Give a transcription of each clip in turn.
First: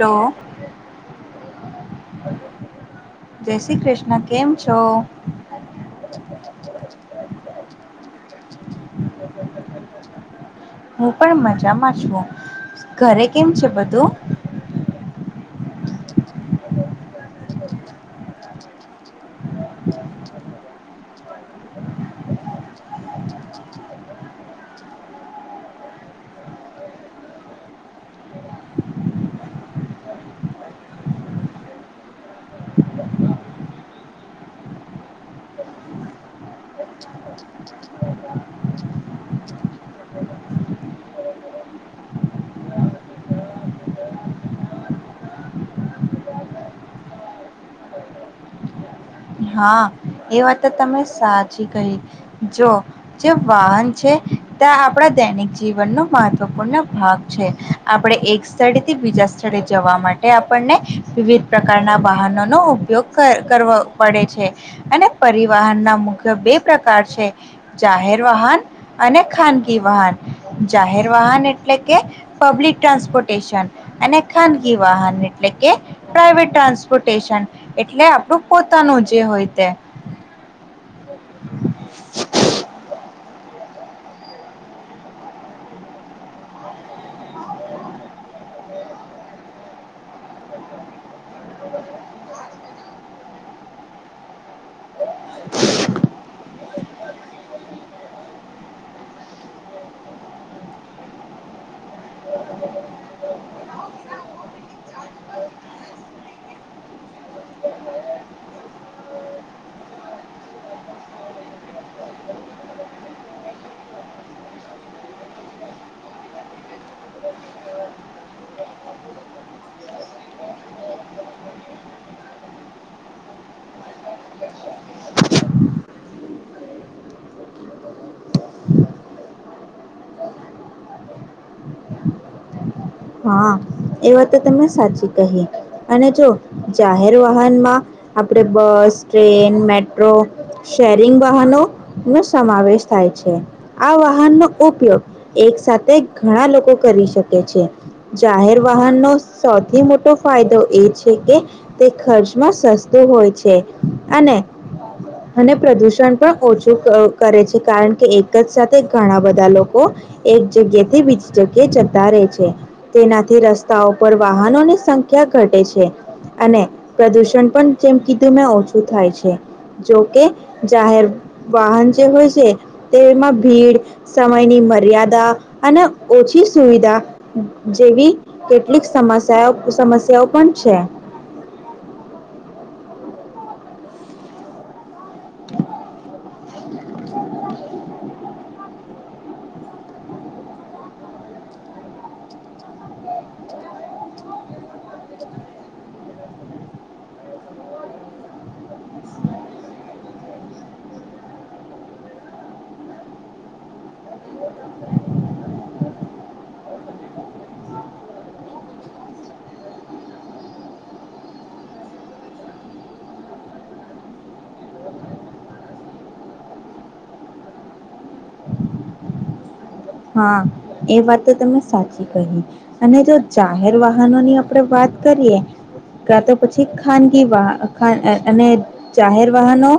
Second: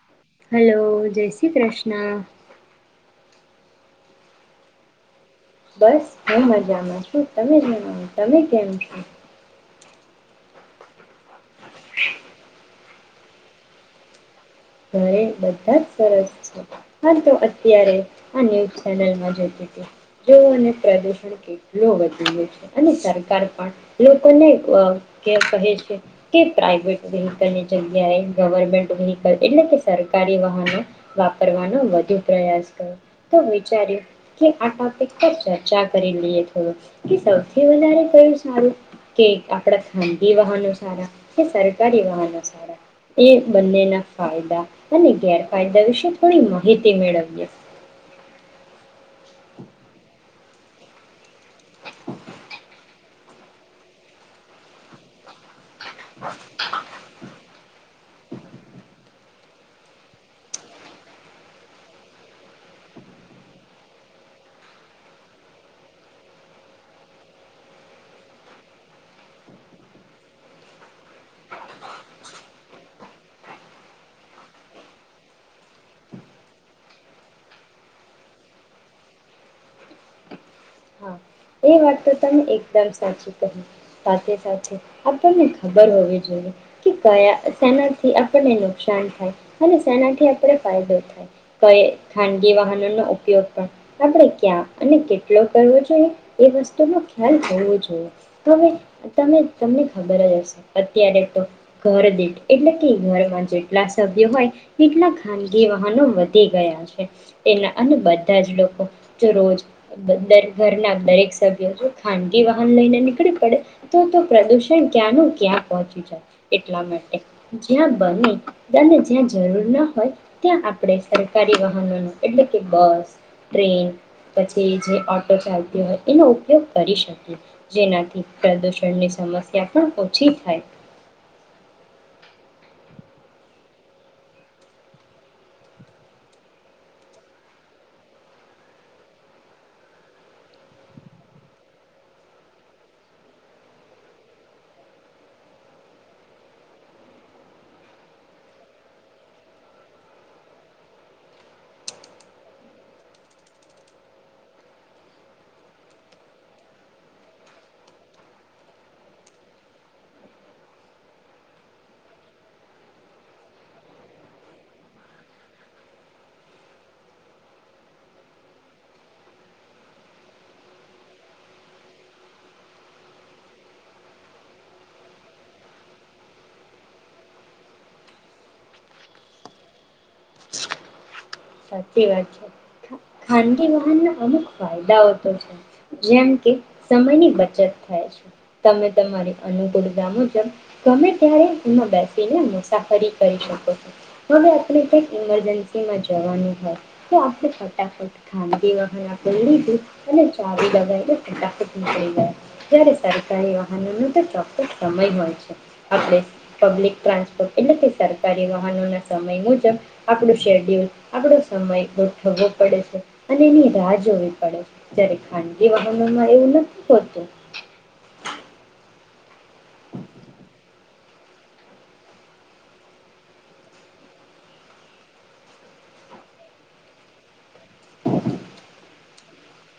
Hello hello, જય શ્રી કૃષ્ણ. જય શ્રી કૃષ્ણ, કેમ છો, બસ હું મજામાં છું, તમે જ તમે કેમ છો. હમ. પણ, મજામાં છું. ઘરે કેમ છે, બધું [unintelligible] ઘ બધા જ સરસ છે, આ તો અત્યારે આ ન્યૂઝ ચેનલમાં જતી જો અને પ્રદુષણ કેટલ વધી ગયો છે, અને સરકાર પણ લોકોને કહે છે, કે પ્રાઈવેટ વ્હકલની જગ્યાએ ગવર્મેન્ટ વ. એટલે કે સરકારી વાહનો, વાપરવાનો વધુ પ્રયાસ કર્યો તો વિચાર્યું કે આ ટોપિક પર ચર્ચા કરી લઈએ થડું, કે સૌથી વધારે કયું સારું કે આપણા ખાનગી વાહનો સારા કે સરકારી વાહનો સારા, એ બંનેના. ફાયદા અને ગેરફાયદા વિશે થણી, માહિતી મેળવીએ. [unintelligible] હા, એ વાત તમે સાચી કહી, જો જે વાહન છે, ત્યાં આપડા દૈનિક છે. જીવનનો, મહત્વપૂર્ણ ભાગ છે. આપણે એક સ્થળેથી બીજા સ્થળે જવા, માટે આપણને વિવિધ પ્રકારના વાહનોનોો ઉપયોગ, કરવા. [unintelligible] પડે છે, અને પરિવહનના મુખ્ય બે પ્રકાર છે, જાહેર વાહન અને ખાનગી વાહન જાહેર વાહન એટલે, કે પબ્લિક ટ્રાન્સપોર્ટેશન અને ખાનગી વાહન એટલે કે પ્રાઈવેટ, ટ્રાન્સપોર્ટેશન એટલે આપણું. પોતાનું, જે હોય તે [unintelligible] હા એ વાત, તો તમે એકદમ સાચી કહી. સાથે સાથે આપણને ખબર હોવી, જોઈએ કે કયા શેનાથી આપણને નુકસાન થાય અને શેનાથી આપણે ફાયદો થાય કઈ, ખાનગી વાહનોનોો ઉપયોગ પણ આપણે ક્યાં અને કેટલો કરવો જોઈએ. વો જોઈએ હવે તમે તમને ખબર જ હશે અત્યારે તો ઘરદીીઠ એટલે કે ઘરમાં જેટલા સભ્યો હોય એટલા ખાનગી વાહનો વધી ગયા છે, તેના અને બધા જ લોકો જો રોજ દ ઘરના દરેક. સભ ખાનગી વાહન લઈને નીકળી, પડે તો તો પ્રદૂષણ ક્યાંનું ક્યાં પહોંચી જાય, એટલા માટે જ્યાં બની અને જ્યાં જરૂર ના હોય, ત્યાં આપણે સરકારી વાહનોનું એટલે કે બસ ટ્રેન પછી જે ઓટો ચાલતી હોય. એનો ઉપયોગ કરી શકીએ જેનાથી, પ્રદૂષણની સમસ્યા પણ ઓછી થાય. [unintelligible] હા, એ વા તો તમે સાચી કહી અને જો જાહેર વાહનમાં આપણે બસ ટ્રેન મેટ્રો શેરિંગ વાહનો નો સમાવેશ થાય છે, આ વાહનનોો ઉપયોગ એક સાથે ઘણા લોકો કરી શકે છે. જાહેર વાહનનો સૌથી મોટો ફાયદો એ છે, કે તે ખર્ચમાં સસ્તું હોય છે, અને અને પ્રદુષણ પણ ઓછું કરે છે, કારણ કે એક જ સાથે ઘણા બધા લોકો એક જગ્યા થી બીજી જગ્યા જતા રહે છે. તેનાથી રસ્તાઓ પર વાહનોની સંખ્યા ઘટે છે, અને પ્રદુષણ પણ જેમ કીધું મે ઓછું થાય છે, જોકે જાહેર વાહન જે હોય છે, તેમાં ભીડ સમયની મર્યાદા અને ઓછી સુવિધા. જેવી કેટલીક સમસ્યા, સમસ્યાઓ પણ છે. સાચી વાત છે, ખાનગી વાહન ના અમુક ફાયદાઓ. જેમ કે સમયની બચત, થાય છે. તમે તમારી અનુકૂળતા મુજબ ગમે ત્યારે એમાં બેસીને મુસાફરી કરી શકો છો, હવે આપણે ક્યાક ઇમરજન્સીમાં. હો, તો આપણે ફટાફટ ખાનગી વાહન આપણે લીધું અને ચાવી લગાવીને ફટાફટ નીકળી ગયા જ્યારે સરકારી વાહનોનો તો ચોક્કસ સમય હોય છે, આપણે પબ્લિક ટ્રાન્સપોર્ટ એટલે કે સરકારી વાહનો ના સમય મુજબ આપણું શેડ્યુલ. આપણો સમય ગોઠવવો પડે છે અને એની રાહ જોવી પડે છે જ્યારે ખાનગી વાહનોમાં એવું નથી હોતું. હા એ વાત તો તમે સાચી કહી અને જો જાહેર વાહનો ની આપણે વાત કરીએ ક તો પછી ખાનગી વા અને જાહેર વાહનો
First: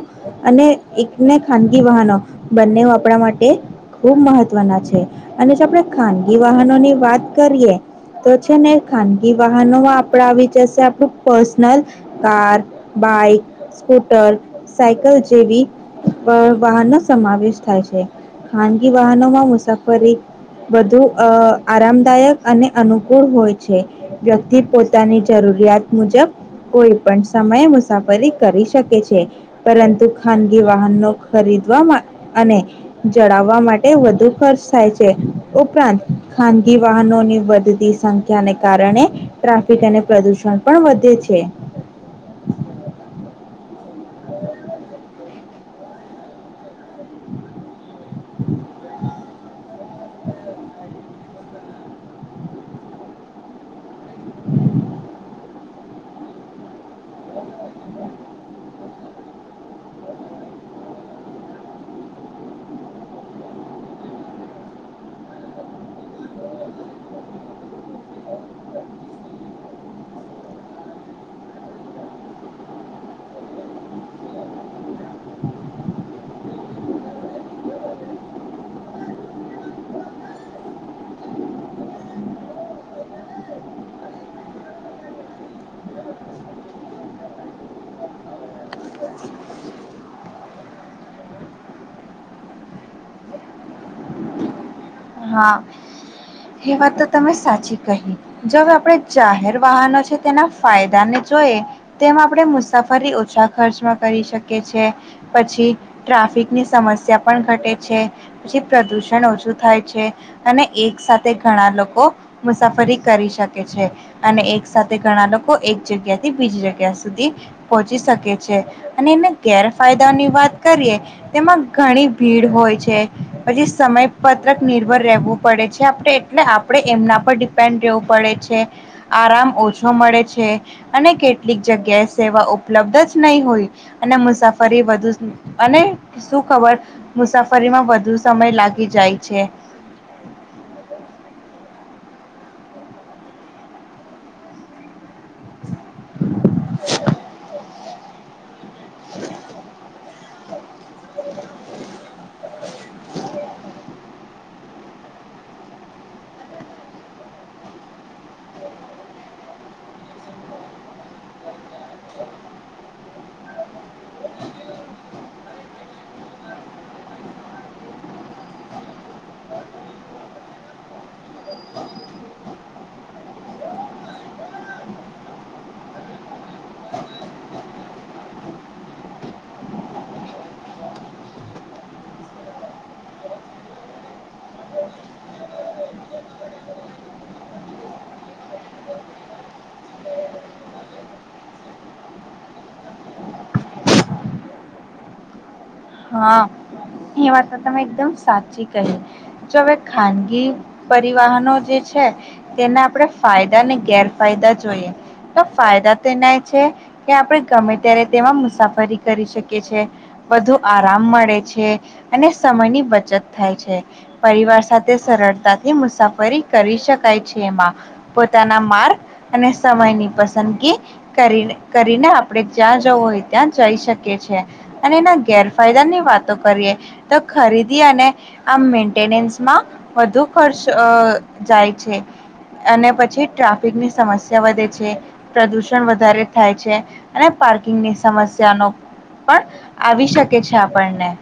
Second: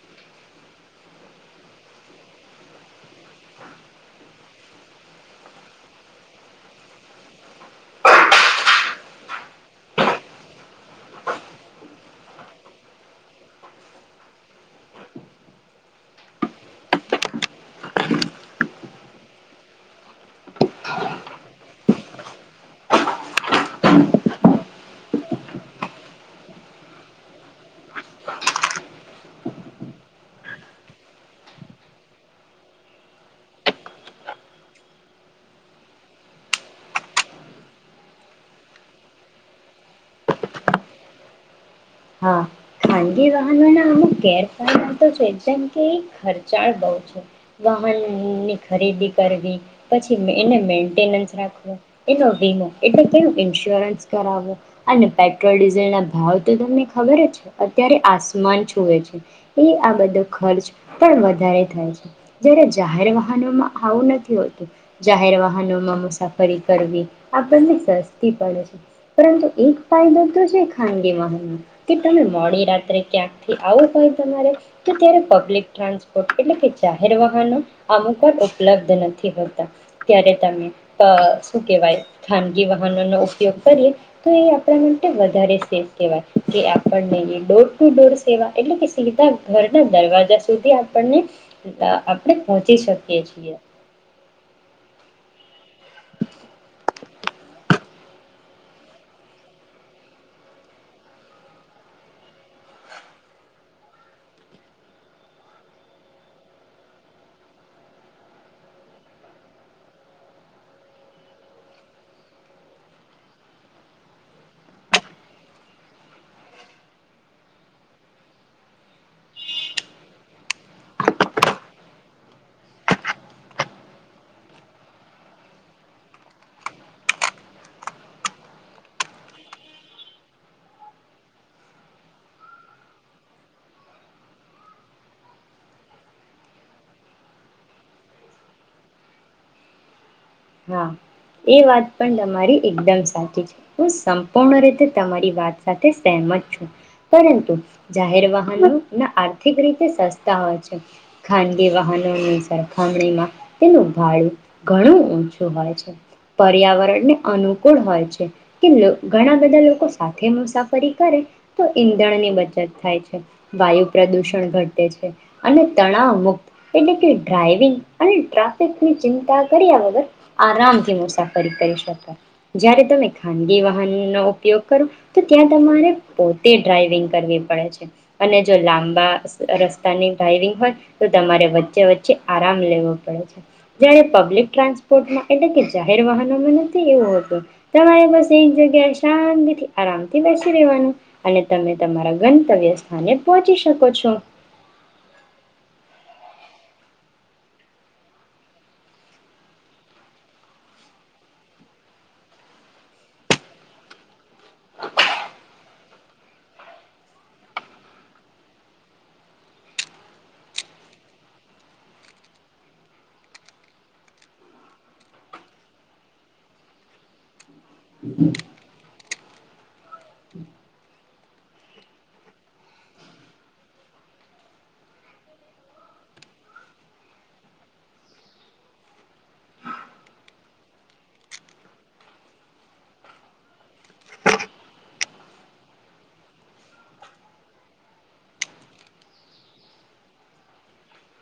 અને એકને ખાનગી વાહનો બંને આપણા માટે ખૂબ મહત્વના છે. ખાનગી વાહનોની વાત કરીએ તો છે ને ખાનગી વાહનોમાં આપ આવીચશે આપણું personal car bike scooter cycle જેવી વાહનોનો સમાવેશ થાય છે ખાનગી વાહનોમાં મુસાફ વધુ અ આરામદાયક અને અનુકૂળ હોય છે વ્યક્તિ પોતાની જરૂરિયાત મુજબ કોઈ પણ સમયે મુસાફરી કરી શકે છે પરંતુ ખાનગી વાહનો ખરીદવા અને જડાવવા માટે વધુ ખર્ચ થાય છે ઉપરાંત ખાનગી વાહનોની વધતી સંખ્યાને કારણે ટ્રાફિક અને પ્રદુષણ પણ વધે છે. હા ખાનગી વાહનોના અમુક ગેરફાયદા તો છે એમ. કે ખર્ચાળ બહુ વાહન ની ખરીદી કરવી પછી એને મેન્ટેનખ એનો વીમો એટલે તેનું ઇન્સ્યોરન્સ કરાવો અને પેટ્રોલ ડીઝલ ના ભાવ તો તમને અત્યારે આસમાન છુવે છે એ આ બધો ખર્ચ પણ વધારે થાય છે જય્યારે જાહેર વાહનોમાં આવું નથી હોતું જાહેર વાહનોમાં મુસાફરી કરવી આપણને સસ્તી પડે છે પરંતુ એક ફાયદો તો છે ખાનગી વાહનો. કે તમે મોડી રાત્રે ક્યાંકથી આવો હોય તમારે તો ત્યારે પબ્લિક ટ્રાન્સપોર્ટ એટલે કે જાહેર વાહનો અમુક વા ઉપલબ્ધ નથી હોતા ત્યારે તમે શું કહેવાય ખાનગી વાહનોનો ઉપયોગ કરીએ તો એ આપણા માટે વધારે સેફ કહેવાય. કે આપણને ડોર ટુ ડોર સેવા એટલે કે સીધા ઘરના દરવાજા સુધી આપણને આપણે પહોંચી શકીએ છીએ. હા એ વાત તો તમે સાચી કહી જોવે આપણે જાહેર વાહનો છે તેના ફાયદા ને જોઈએ તેમ આપણે મુસાફરી ઓછા ખર્ચમાં કરી શકીએ છે પછી ટ્રાફિકની સમસ્યા પણ ઘટે છે પછી પ્રદુષણ ઓછું થાય. અને એક સાથે ઘણા લોકો મુસાફરી કરી શકે છે અને એક સાથે ઘણા લોકો એક જગ્યા થી બીજી જગ્યા સુધી પહોંચી શકે છે અને એને ગેરફાયદાની વાત કરીએ તેમાં ઘણી ભીડ હોય છે પછી સમય ક નિર્ભર રહેવું પડે છે આપણે એટલે આપણે એમના પર ડિપેન્ડ રહેવું પડે છે આરામ ઓછો મળે છે અને કેટલીક જગ્યાએ સેવા ઉપલબ્ધ જ નહીં હોય અને મુસાફરી વધુ અને શું ખબર મુસાફરીમાં વધુ સમય લાગી જાય. છે. હા એ વાત પણ તમારી એકદમ સાચી છે હ સંપૂર્ણ રીતે રી વાત સાથે સમત છ પરંતુ જાહેર વાહનો ના આર્થિક રીતે વા છે ખાનગ વાહન સરખામણીમાં તેનું ભાડું ઘણું ઊંચું પર્યાવરણને અનુકૂળ હોય છે કે ઘણા બધા લોકો સાથે મુસાફરી કરે તો ઈંધણની બચત થાય છે વાયુ પ્રદુષણ ઘટે છે અને તણાવ મુક્ત એટલે કે ડ્રાઈવિંગ અને ટ્રાફિકની ચિંતા કર્યા વગર આરામથી મુસાફરી કરી શકો જ્યારે તમે ખાનગી વાહનનો ઉપયોગ કરો તો ત્યાં તમારે પોતે ડ્રાઈવિંગ કરવી પડે છે અને જો લાંબા રસ્તાની ડ્રાાઈવિંગ હોય તો તમારે વચ્ચે વચ્ચે આરામ લેવો પડે છે જ્યારે પબ્લિક ટ્રાન્સપોર્ટમાં એટલે કે જાહેર વાહનોમાં નથી એવું હતું તમારે બસ એક જગ્યાએ શાંતિથી આરામથી બેસી રહેેવાનું અને તમે તમારા ગંતવ્ય સ્થાને પહોચી શકો છો. હા એ વાત તમે એકદમ સાચી કહી જો હવે ખાનગી પરિવહનો જે છે તેના આપણે ફાયદા ને ગેરફાયદા જોઈએ તો ફાયદા તો એનાય છે કે આપણે ગમે ત્યારે તેમાં મુસાફરી કરી શકીએ છે બુ આરામ મળે છે અને સમયની બચત થાય છે પરિવાર સાથે સરળતાથી મુસાફરી કરી શકાય છે એમાં પોતાના માર્ગ અને સમયની પસંદગી કરી કરીને આપણે જ્યાં જવું હોય ત્યાં જઈ શકીએ છી અને એના ગેર ફાયદાની વાતો કરીએ તો ખરીદી અને આમ મેન્ટેનન્સમાં વધુ ખર્ચ જાય છે અને પછી ટ્રાફિકની સમસ્યા વધે છે પ્રદુષણ વધારે થાય છે અને પાર્કિંગની સમસ્યાનો પણ આવી શકે. કે છે આપણને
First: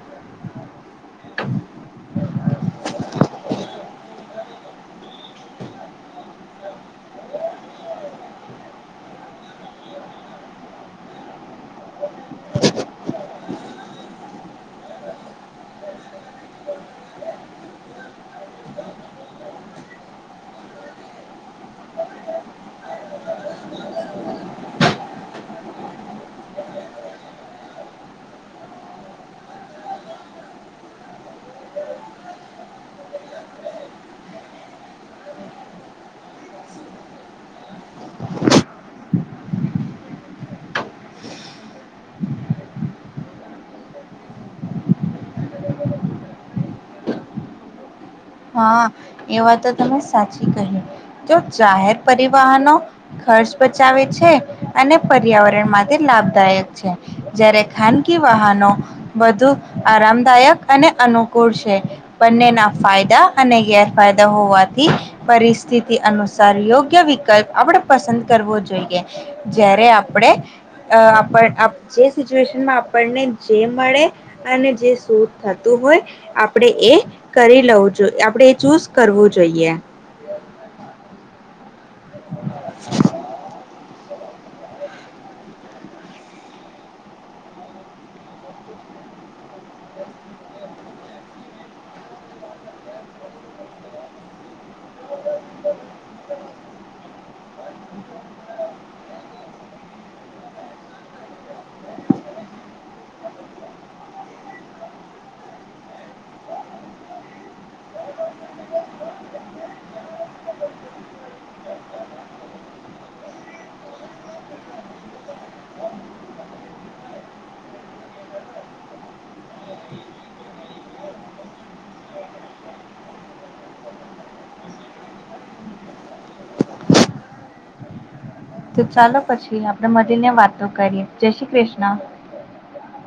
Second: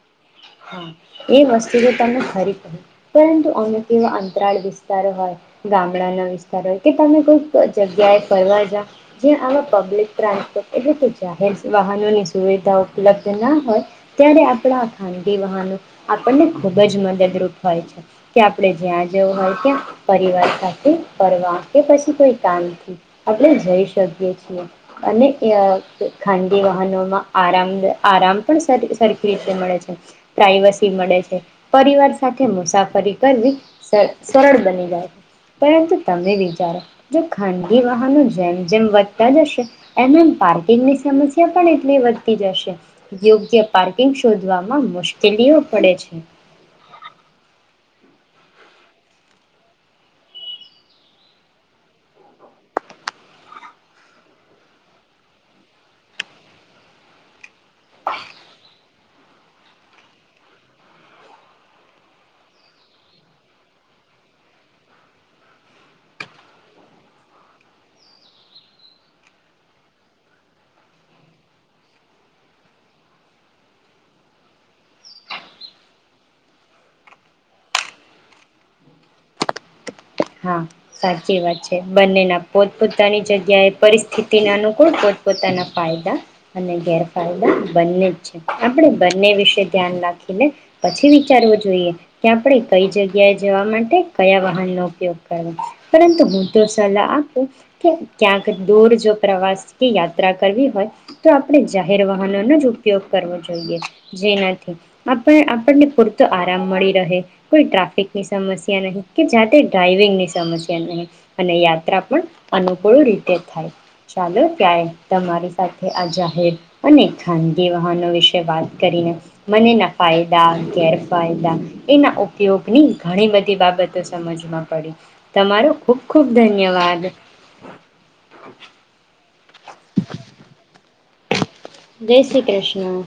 હા એ વસ્તુ તો તમે ફરી પ પરંતુ અમુક એવા અંતરાળ વિસ્તારો હોય ગામડાના વિસ્તારો હોય કે તમે કોઈક જગ્યાએ ફરવા જઓ જ્યાં આવા પબ્લિક ટ્રાન્સપોર્ટ એટલે જાહેર વાહનોને સુવિધા ઉપલબ્ધ ના હોય ત્યારે આપણા ખા આપને ખૂબ જ મદદરૂપ હોય છે કે આપણે જ્યાં જવું હોય ત્યાં પરિવાર સાથે ફ કે પછી કોઈ કામથી આપણે જઈ શકીએ છીએ અને ખાનગી વાહનોમાં આરામ આરામ પણ સરખી રીતે મળે છે. પ્રાઈવસી મળે છે પરિવાર સાથે મુસાફરી કરવી સરળ બની જાય છે પરંતુ તમે વિચારો જો ખાનગી વાહનો જેમ જેમ વધતા જશે એમ એમ પાર્કિંગની સમસ્યા પણ એટલી વધતી જશે યોગ્ય પાર્કિંગ શોધવામાં મુશ તે લેવો પડે છે. હા એ વા તો તમે સાચી કહી તો જાહેર પરિવહનો ખર્ચ બચાવે છે અને પર્યાવરણ માટે લાભદાયક છે જારે ખાનગી વાહનો વધુ આરામદાયક અને અનુકૂળ છે બંનેના ફાયદા અને ગેરફાયદા હોવાથી પરિસ્થિતિ અનુસાર યોગ્ય વિકલ્પ આપણે પસંદ કરવો જોઈએ જ્યારે આપણે જે સિચ્યુએશનમાં આપણને જે મળે અને જે શધ થતું હોય આપણે એ કરી લવું. આપણે એ ચૂઝ કરવું જોઈએ. હા સાચી વાત છે. બંનેના પોતપ પોતાની જગ્યા એ પરિસ્થિતિ તેના અનુકૂળ પોતપોતાના ફાયદા અને ગેરફાયદા બંને જ છે આપણે બંને વિશે ધ્યાન રાખીને પછી વિચારવું જોઈએ કે આપણે કઈ જગ્યાએ જવા માટે કયા વાહનનો પરંતુ હું તો સલાહ આપું કે ક્યાંક દૂર જો પ્રવાસ કે યાત્રા કરવી હોય તો આપણે જાહેર વાહનોનો જ ઉપયોગ કરવો જોઈએ જેનાથી આપ આપણને પૂરતો આરામ મળી રહે કોઈ ટ્રાફિકની સમસ્યા નહી કે જાતે ડ્રાાઈવિંગની સમસ્યા નહી અને યાત્રા પણ અનુકૂળ રીતે થાય ચાલો ત્યારે તમારી સાથે આ જાહેર અને ખાનગી વાહનો વિશે વાત કરીને મનેના ફાયદા ગેરફાયદા એના ઉપયોગની ઘણી બધી બાબતો સમજવામાં પડી. તમારો ખુબ ખુબ ધન્યવાદ. તો ચાલો પછી આપણે મલીને વાતો કરીએ. જે શ્રી કૃષ્ણ. જય શ્રી કૃષ્ણા.